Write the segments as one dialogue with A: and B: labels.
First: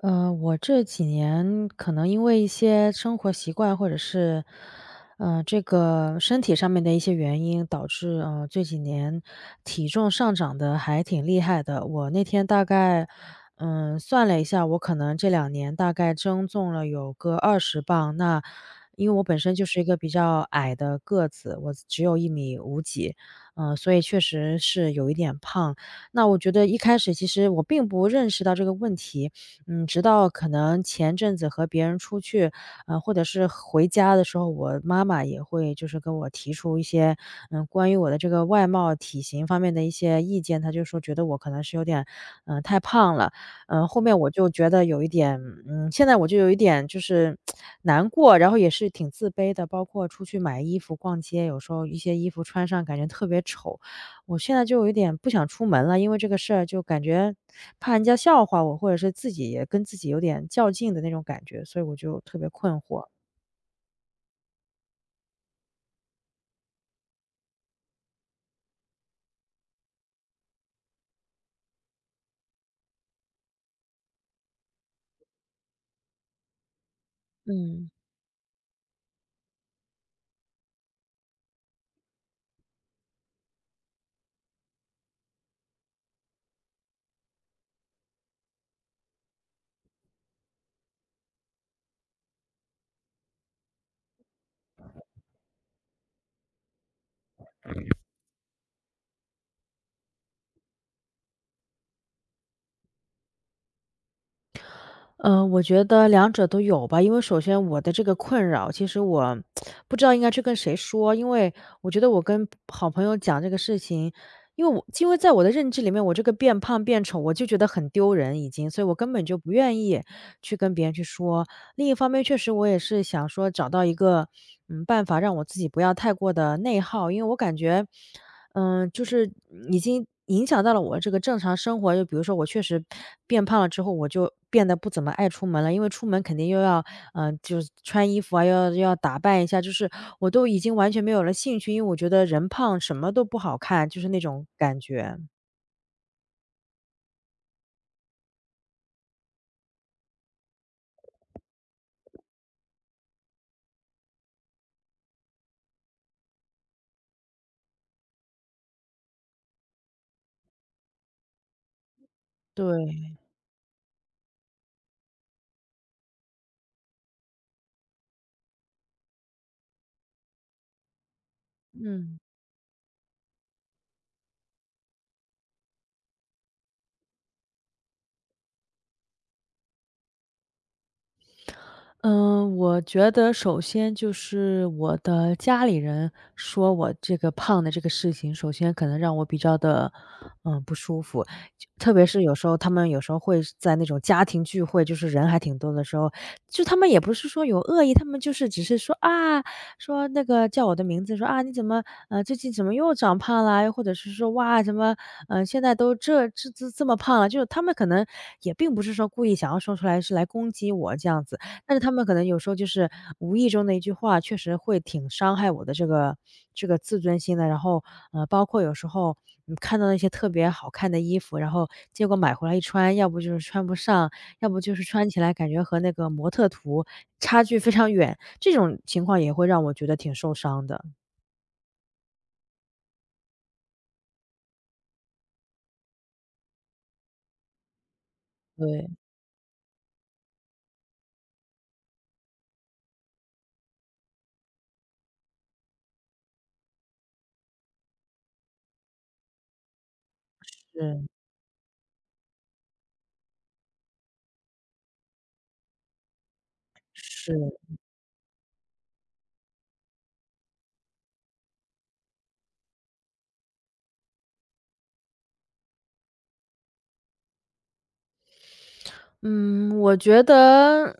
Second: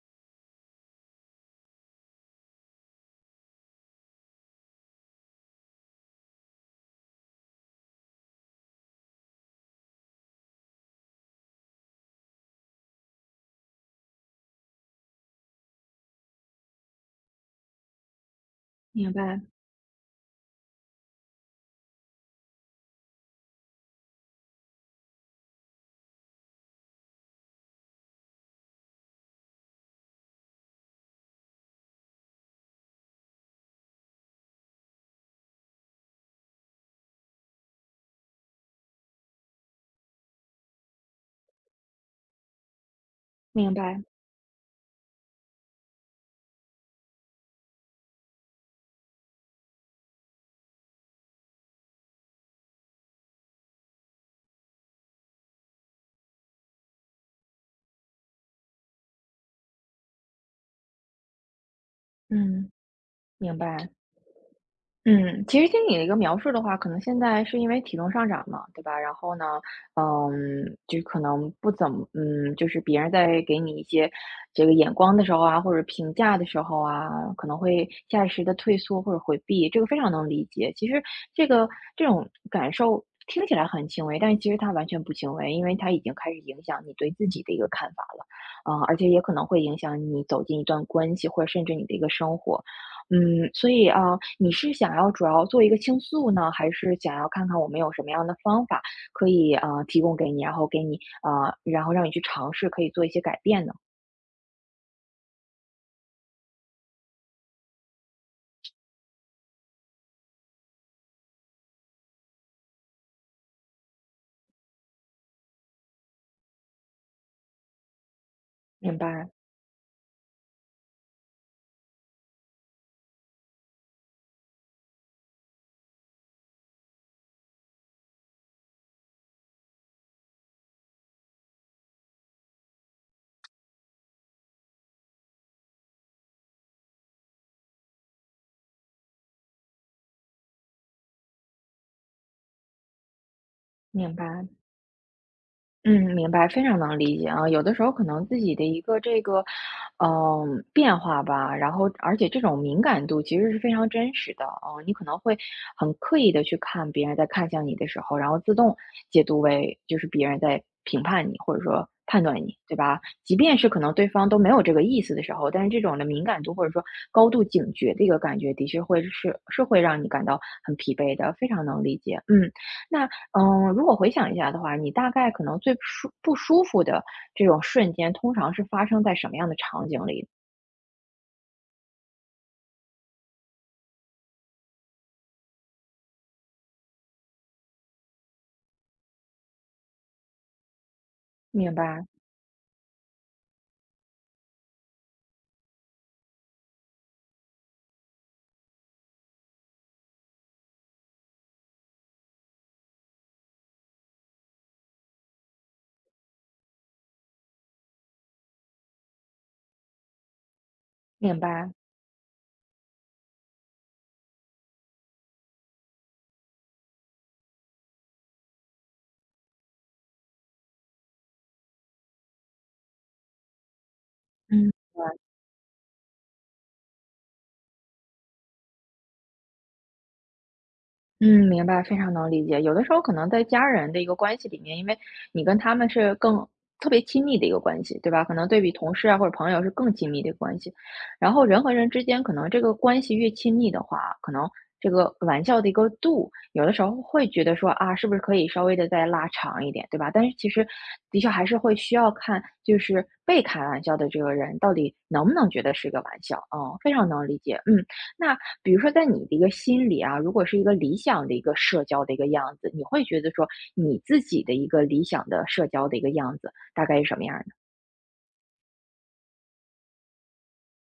A: 我这几年可能因为一些生活习惯，或者是，这个身体上面的一些原因，导致这几年体重上涨的还挺厉害的。我那天大概，算了一下，我可能这2年大概增重了有个20磅。那因
B: 明
A: 为我本
B: 白，
A: 身就是一个比较矮的个子，我只有1米5几，所以确实是有一点胖。那我觉得一开始其实我并不认识到这个问题。直到可能前阵子和别人出去，或者是回家的时候，我妈妈也会就是跟我提出一些，关于我的这个外貌、体型方面的一些意见。她就说觉得我可能是有点，太胖了。
B: 明
A: 后
B: 白，
A: 面我就觉得有一点，现在我就有一点就是难过，然后也是挺自卑的。包括出去买衣服、逛街，有时候一些衣服穿上感觉特别丑，我现在就有点不想出门了，因为这个事儿就感觉怕人家笑话我，或者是自己也跟自己有点较劲的那种感觉，所以我就特别
B: 嗯，
A: 困惑。
B: 明白。嗯，其实听你的一个描述的话，可能现在是因为体重上涨嘛，对吧？然后呢，嗯，就可能不怎么，嗯，就是别人在给你一些这个眼光的时候啊，或者评价的时候啊，可能会
A: 嗯，
B: 下意识的退缩或者回避，这个非常能理解。其实这个这种感受听起来很轻微，但其实它完全不轻微，因为它已经开始影响你对自己的一个看法了，嗯，而且也可能会影响你走进一段关系，或者甚至你的一个生活。嗯，所以啊，你是想要主要做一个倾诉呢，还是想要看看我们有什么样的方法可以啊提供给你，然后给你啊，然后让你去尝试，可以做一些改变呢？
A: 我觉得两者都有吧，因为首先我的这个困扰，其实我不知道应该去跟谁说，因为我觉得我跟好朋友讲这个事情，因为在我的认知里面，我这个变胖变丑，我就觉得很丢人已经，所以我
B: 明
A: 根本
B: 白，
A: 就不愿意去跟别人去说。另一方面，确实我也是想说找到一个，办法让我自己不要太过的内耗。因为我感觉，就是已经影响到了我这个正常生活。就比如说我确实变胖了之后，我就变得不怎么爱出门了，因为出门肯定又要，就是穿衣服啊，要打扮一下，就是我都已经完全没有了兴趣，因为我觉得人胖什么都不好看，就是
B: 明
A: 那种
B: 白。
A: 感觉。
B: 嗯，明白，非常能理解啊。有的时候可能自己的一个这个，嗯、变化吧，然后而且这种敏感度其实是非常真实的啊、你可能会很刻意的去看别人在看向你的时候，然后自动解读为就是别人在评判你或者说判断你，对吧？
A: 对，
B: 即便是可能对方都没有这个意思的时候，但是这种的敏感度或者说高度警觉的一个感觉，的确会是会让你感到很疲惫的，非常能理
A: 嗯。
B: 解。嗯，那嗯，如果回想一下的话，你大概可能最舒不舒服的这种瞬间，通常是发生在什么样的场景里？
A: 嗯，我觉得首先就是我的家里人说我这个胖的这个事情，首先可能让我比较的，不舒服。就
B: 明
A: 特别
B: 白，
A: 是有时候他们有时候会在那种家庭聚会，就是人还挺多的时候，就他们也不是说有恶意，他们就是只是说啊，说那个叫我的名字，说啊你怎么呃最近怎么又长胖啦？又或者是说哇怎么现在都这么胖了？就是他们可能也并不是说故意想要说出来是来攻击我这样子。
B: 明白，
A: 但是他们可能有时候就是无意中的一句话，确实会挺伤害我的这个自尊心的。然后，包括有时候你看到那些特别好看的衣服，然后结果买回来一穿，要不就是穿不上，要不
B: 嗯，
A: 就是穿起来感觉和那个模特图差距非常远，这种情况也会让我觉得挺受伤的。
B: 嗯，明白，非常能理解。有的时候可能在家人的一个关系里面，因为你跟他们是更特别亲密的一个关系，对吧？可能对比
A: 对，
B: 同事啊或者朋友是更亲密的一个关系。然后人和人之间，可能这个关系越亲密的话，可能这个玩笑的一个度，有的时候会觉得说啊，是不是可以稍微的再拉长一点，对吧？但是其实
A: 是，
B: 的确还是会需要看，就是被开玩笑的这个人到底能不能觉得是一个玩笑。嗯，非常能
A: 是。
B: 理解。嗯。那比如说在你的一个心里啊，如果是一个理想的一个社交的一个样子，你会觉得说你自己的一个理想的社交的一个样子大概是什么样儿的？
A: 嗯，我觉得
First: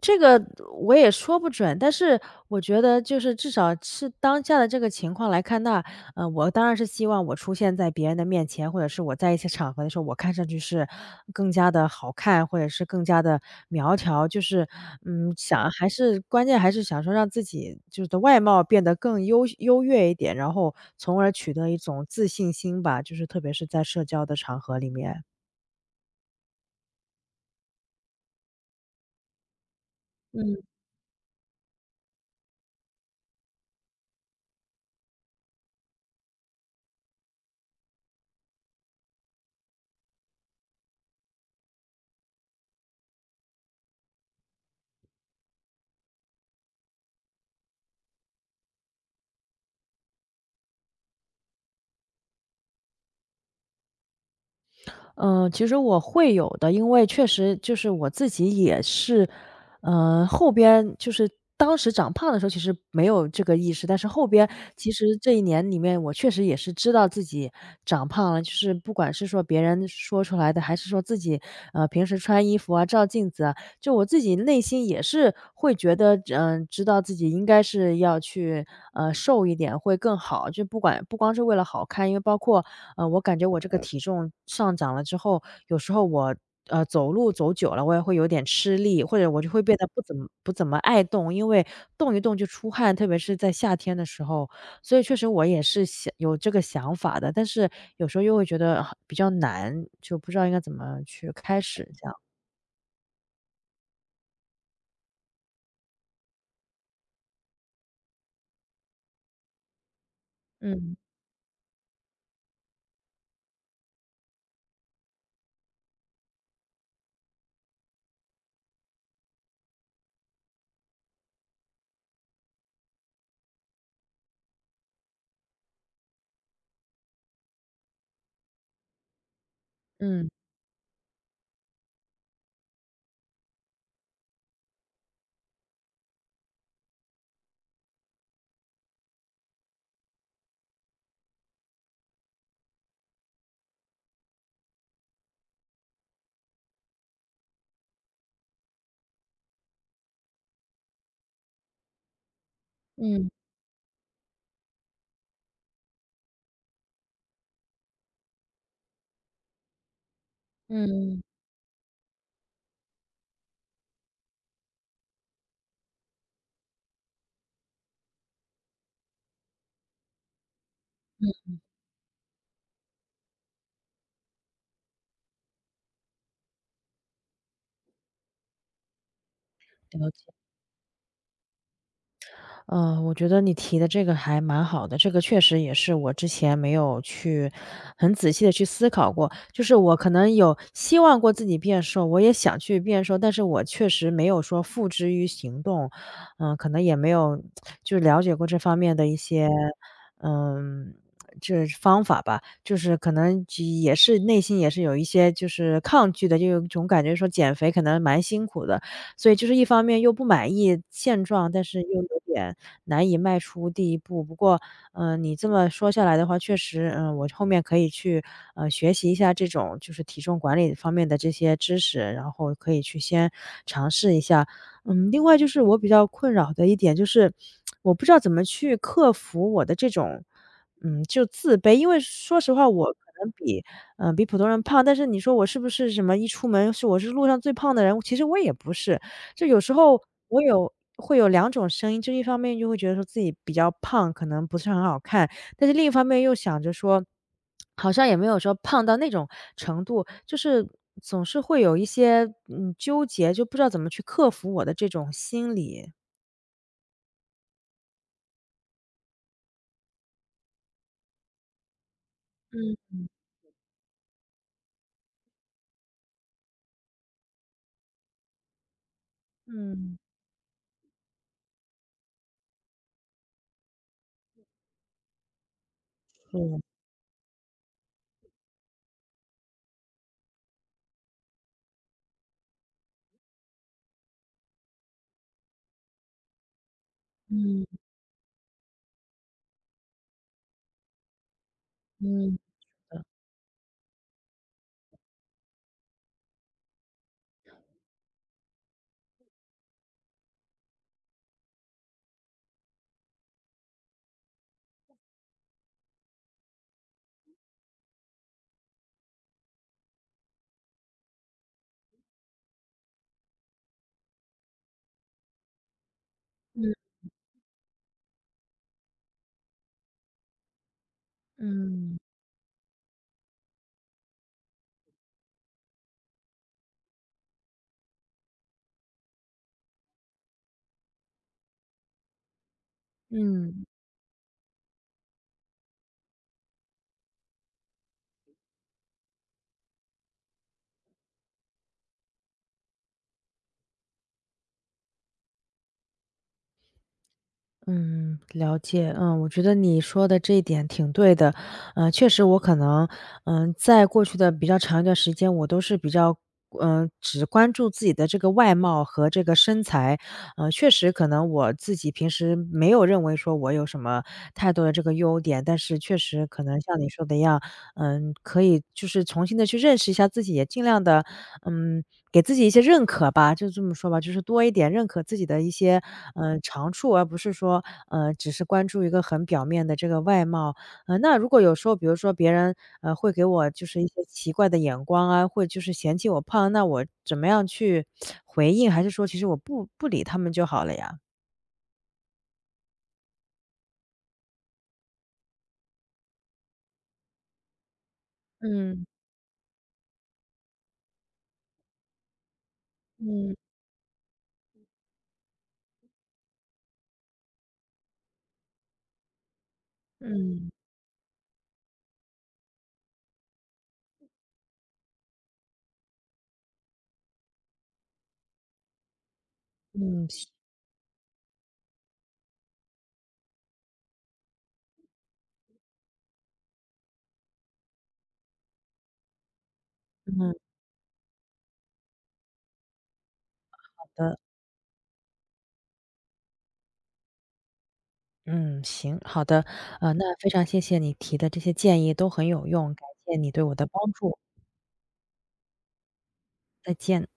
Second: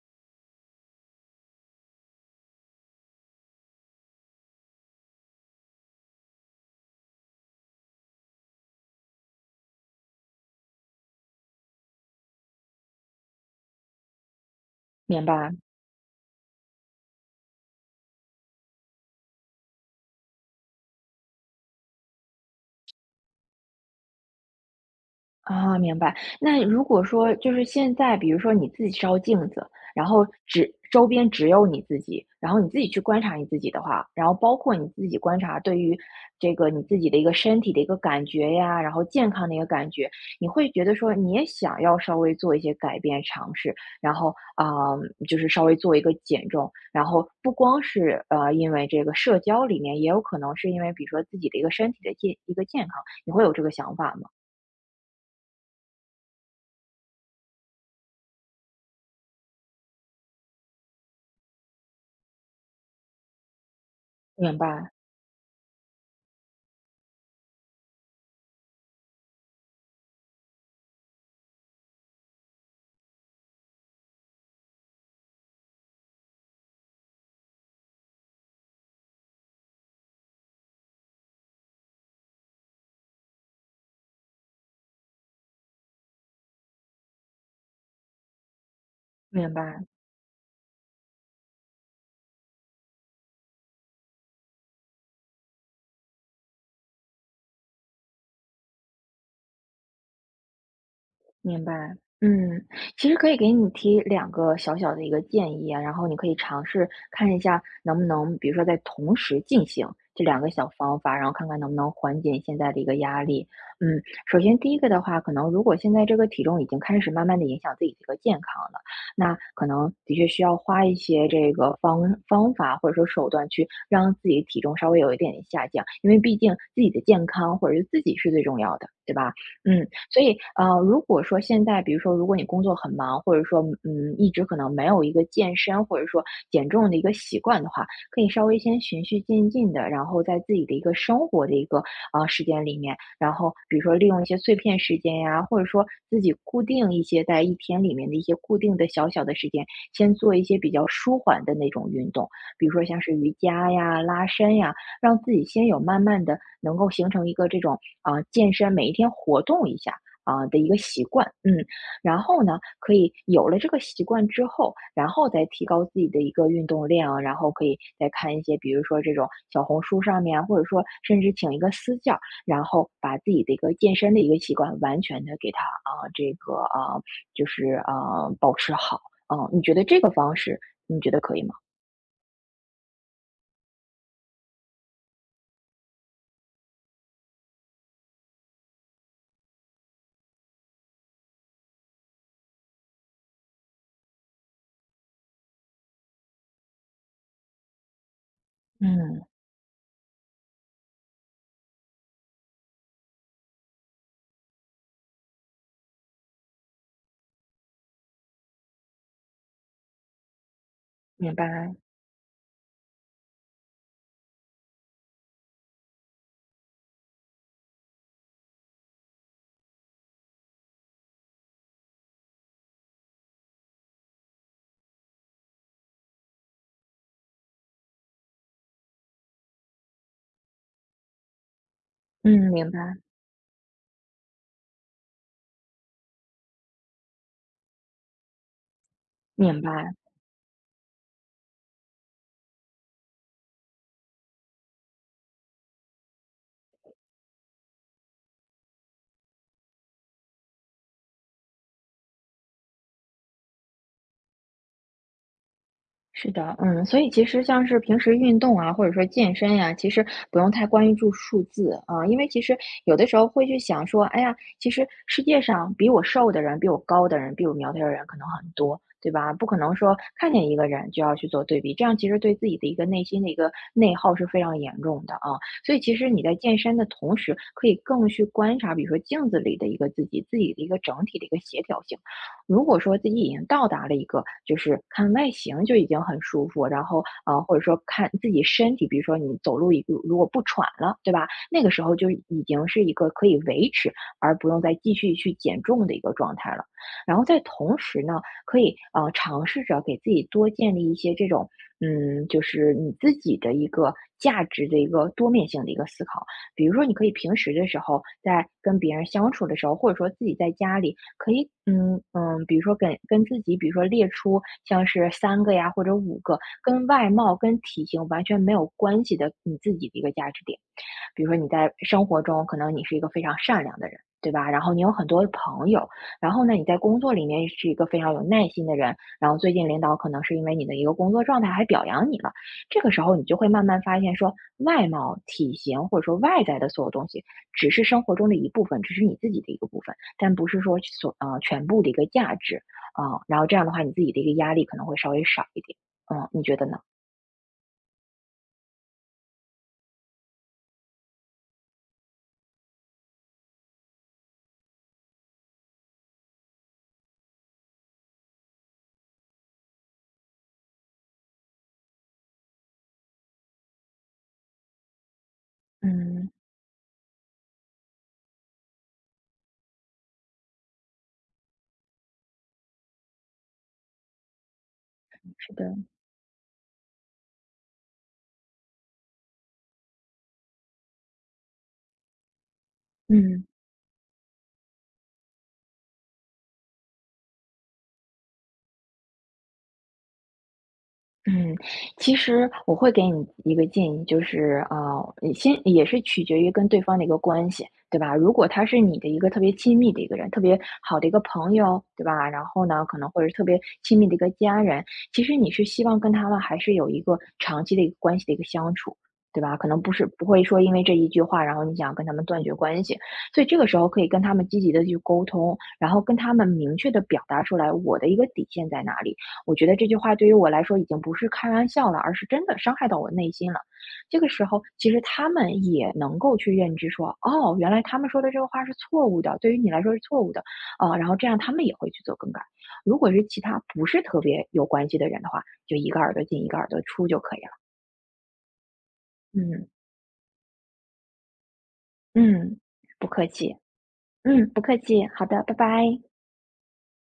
A: 这个我也说不准，但是我觉得就是至少是当下的这个情况来看那，我当然是希望我出现在别人的面前，或者是我在一些场合的时候，我看上去是更加的好看，或者是更加的苗条。就是，
B: 明白。
A: 想还是关键还是想说让自己就是的外貌变得更优越一点，然后从而取得一种自信心吧，就是特别是在社交的场合里面。
B: 啊，明白。那如果说就是现在，比如说你自己照镜子，然后
A: 嗯。
B: 只周边只有你自己，然后你自己去观察你自己的话，然后包括你自己观察对于这个你自己的一个身体的一个感觉呀，然后健康的一个感觉，你会觉得说你也想要稍微做一些改变尝试，然后啊、就是稍微做一个减重，然后不光是因为这个社交里面，也有可能是因为比如说自己的一个身体的一个健康，你会有这个想法吗？
A: 嗯，其实我会有的，因为确实就是我自己也是，后边就是当时长胖的时候其实没有这个意识，但是后边
B: 明白。
A: 其实这1年里面，我确实也是知道自己长胖了，就是不管是说别人说出来的，还是说自己平时穿衣服啊、照镜子啊，就我自己内心也是会觉得，知道自己应该是要去瘦一点会更好，就不光是为了好看，因为包括我感觉我这个体重上涨了之后，有时候我，走路走久了，我也会有点吃力，或者我就
B: 明
A: 会变
B: 白，
A: 得不怎么爱动，因为动一动就出汗，特别是在夏天的时候。所以确实我也是想有这个想法的，但是有时候又会觉得啊比较难，就不知道应该怎么去开
B: 明
A: 始
B: 白。
A: 这样。
B: 嗯，其实可以给你提两个小小的一个建议啊，然后你可以尝试看一下能不能，比如说在同时进行这两个小
A: 嗯，
B: 方法，然后看看能不能缓解你现在的一个压力。嗯，首先第一个的话，可能如果现在这个体重已经开始慢慢的影响自己的一个健康了，那可能的确需要花一些这个方法或者说手段去让自己体重稍微有一点点下降，因为毕竟自己的健康或者是自己是最重要的，对吧？嗯。所
A: 嗯，
B: 以，如果说现在，比如说，如果你工作很忙，或者说，嗯，一直可能没有一个健身或者说减重的一个习惯的话，可以稍微先循序渐进的，然后在自己的一个生活的一个时间里面，然后比如说利用一些碎片时间呀，或者说自己固定一些在一天里面的一些固定的小小的时间，先做一些比较舒缓的那种运动，比如说像是
A: 嗯，
B: 瑜伽呀、拉伸呀，让自己先有慢慢的能够形成一个这种啊、健身，每一天活动一下。啊、的一个习
A: 嗯，
B: 惯，嗯，然后呢，可以有了这个习惯之后，然后再提高自己的一个运动量啊，然后可以再看一些，比如说这种小红书上面啊或者说甚至请一个私教，然后把自己的一个健身的一个习惯完全的给它啊、这个啊、就是啊、保持好，嗯、你觉得这
A: 了
B: 个
A: 解。
B: 方式你觉得可以吗？
A: 嗯，我觉得你提的这个还蛮好的，这个确实也是我之前没有去很仔细的去思考过。就是我可能有希望过自己变瘦，我也想去变瘦，但是我确实没有说付之于行动。嗯，可能也没有就是了解过这方面的一
B: 嗯，
A: 些，嗯，这方法吧。就是可能就也是内心也是有一些就是抗拒的，就有一种感觉说减肥可能蛮辛苦的，所以就是一方面又不满意现
B: 明白，
A: 状，但是又有点难以迈出第一步。不过，你这么说下来的话，确实，我后面可以去，学习一下这种就是体重管理方面的这些知识，然后可以去先尝试一下。另外就是我比较困扰的一点就是，我不知道怎么去克服我的这种，就自卑。因为
B: 嗯，
A: 说实话，
B: 明
A: 我
B: 白，
A: 可能比普通人胖，但是你说我是不是什么一出门是我是路上最胖的人，其实我也不是。就有
B: 明
A: 时
B: 白。
A: 候我会有两种声音，就一方面就会觉得说自己比较胖，可能不是很好看，但是另一方面又想着说，好像也没有说胖到那种程度，就是总是会有一些，纠结，就不知道怎么去克服我的这种心理。
B: 是的，嗯，所以其实像是平时运动啊，或者说健身呀、其实不用太关注数字啊，因为其实
A: 嗯
B: 有的时候会去想说，哎呀，其实世界上比我瘦的人、比我高的人、比我苗条的人可能很多，对吧？不可能说
A: 嗯。
B: 看见一个人就要去做对比，这样其实对自己的一个内心的一个内耗是非常严重的啊。所以其实你在健
A: 是，
B: 身的同时，可以更去观察，比如说镜子里的一个自己，自己的一个整体的一个协调性。如果说自己已经到达了一个就是看外形就已经很舒服，然后啊，或者
A: 嗯
B: 说看自己身体，比如说你走路如果不喘了，对吧？那个时候就已
A: 嗯，
B: 经是一
A: 是的，
B: 个可以维持，而不用再继续去减重的一个状态了。然后在同时呢，可以啊尝试着给自己多建立一些这种，嗯，就是你自己的一个价值的一个多面性的一个思考。比如说，你可以平时的时候，在跟别人相处的时候，或者说自己在家里，可以，嗯嗯，比如说跟自己，比如说列出像是三个呀或者五个
A: 嗯，
B: 跟外貌、跟体型完全没有关系的你自己的一个价值点。比如说你在
A: 嗯
B: 生活中，可能你是一个非常善良的人，对吧？然后你有很多的朋友，然后呢，你在工作里面是一个非常有耐心的人，然后最近领导可能是因为你的一个工作状态还表扬你了，这个时候你就会
A: 嗯。
B: 慢慢发现说，外貌、体型或者说外在的所有东西，只是生活中的一部分，只是你自己的一个部分，但不是说全部的一个价值啊、然后这样的话，你自己的一个压力可能会稍微少一点，嗯，你觉得呢？
A: 嗯，了解。嗯，我觉得你说的这一点挺对的。确实我可能，在过去的比较长一段时间，我都是比较，只关注自己的这个外貌和这个身材。确实可能我自己平时没有认为说我有什么太多的这个优点，但是确实
B: 嗯，
A: 可能像你说的一样，可以就是重新的去认识一下自己，也尽量的嗯，给自己一些认可吧，就这么说吧，就是多一点认可自己的一
B: 是的。
A: 些，长处，而不是说，只是关注一个很表面的这个外貌。那如果有时候比如说别人，会给
B: 嗯。
A: 我就是一些奇怪的眼光啊，会就是嫌弃我胖，那我怎么样去回应？还是说其实我不理他们就好了呀？
B: 嗯，其实我会给你一个建议，就是你先也是取决于跟对方的一个关系，对吧？如果他是
A: 嗯，
B: 你的一个特别亲密的一个人，特别好的一个朋友，对吧？然后呢，可能或者是
A: 嗯，
B: 特别亲密的一个家人，其实你是希望跟他们还是有一个长期的一个关系的一个相处，对吧？可能不会
A: 嗯，
B: 说因为这一句话，然后你想跟他们断绝关系，所以这个时候可以跟他们积极的去沟通，然后跟他们明确的表达出来我的一个底线在哪里。我觉得这句
A: 嗯，
B: 话对
A: 行，
B: 于我来说已经不是开玩笑了，而是真的伤害到我内心了。这个时候，其实他们也能够去认知说，哦，原来他们说的这个话是错误的，对于你来说是错
A: 嗯，
B: 误的，然后这样他们也会去做更改。如果是其他不
A: 好
B: 是
A: 的，
B: 特别有关系的人的话，就一个耳朵进一个耳朵出就可以了。
A: 嗯，行，好的。
B: 嗯
A: 那非常谢谢你提的这些建议都很有
B: 嗯，
A: 用，感
B: 不
A: 谢
B: 客
A: 你对我
B: 气，
A: 的帮助。
B: 嗯，不客气，好的，拜拜。
A: 再见。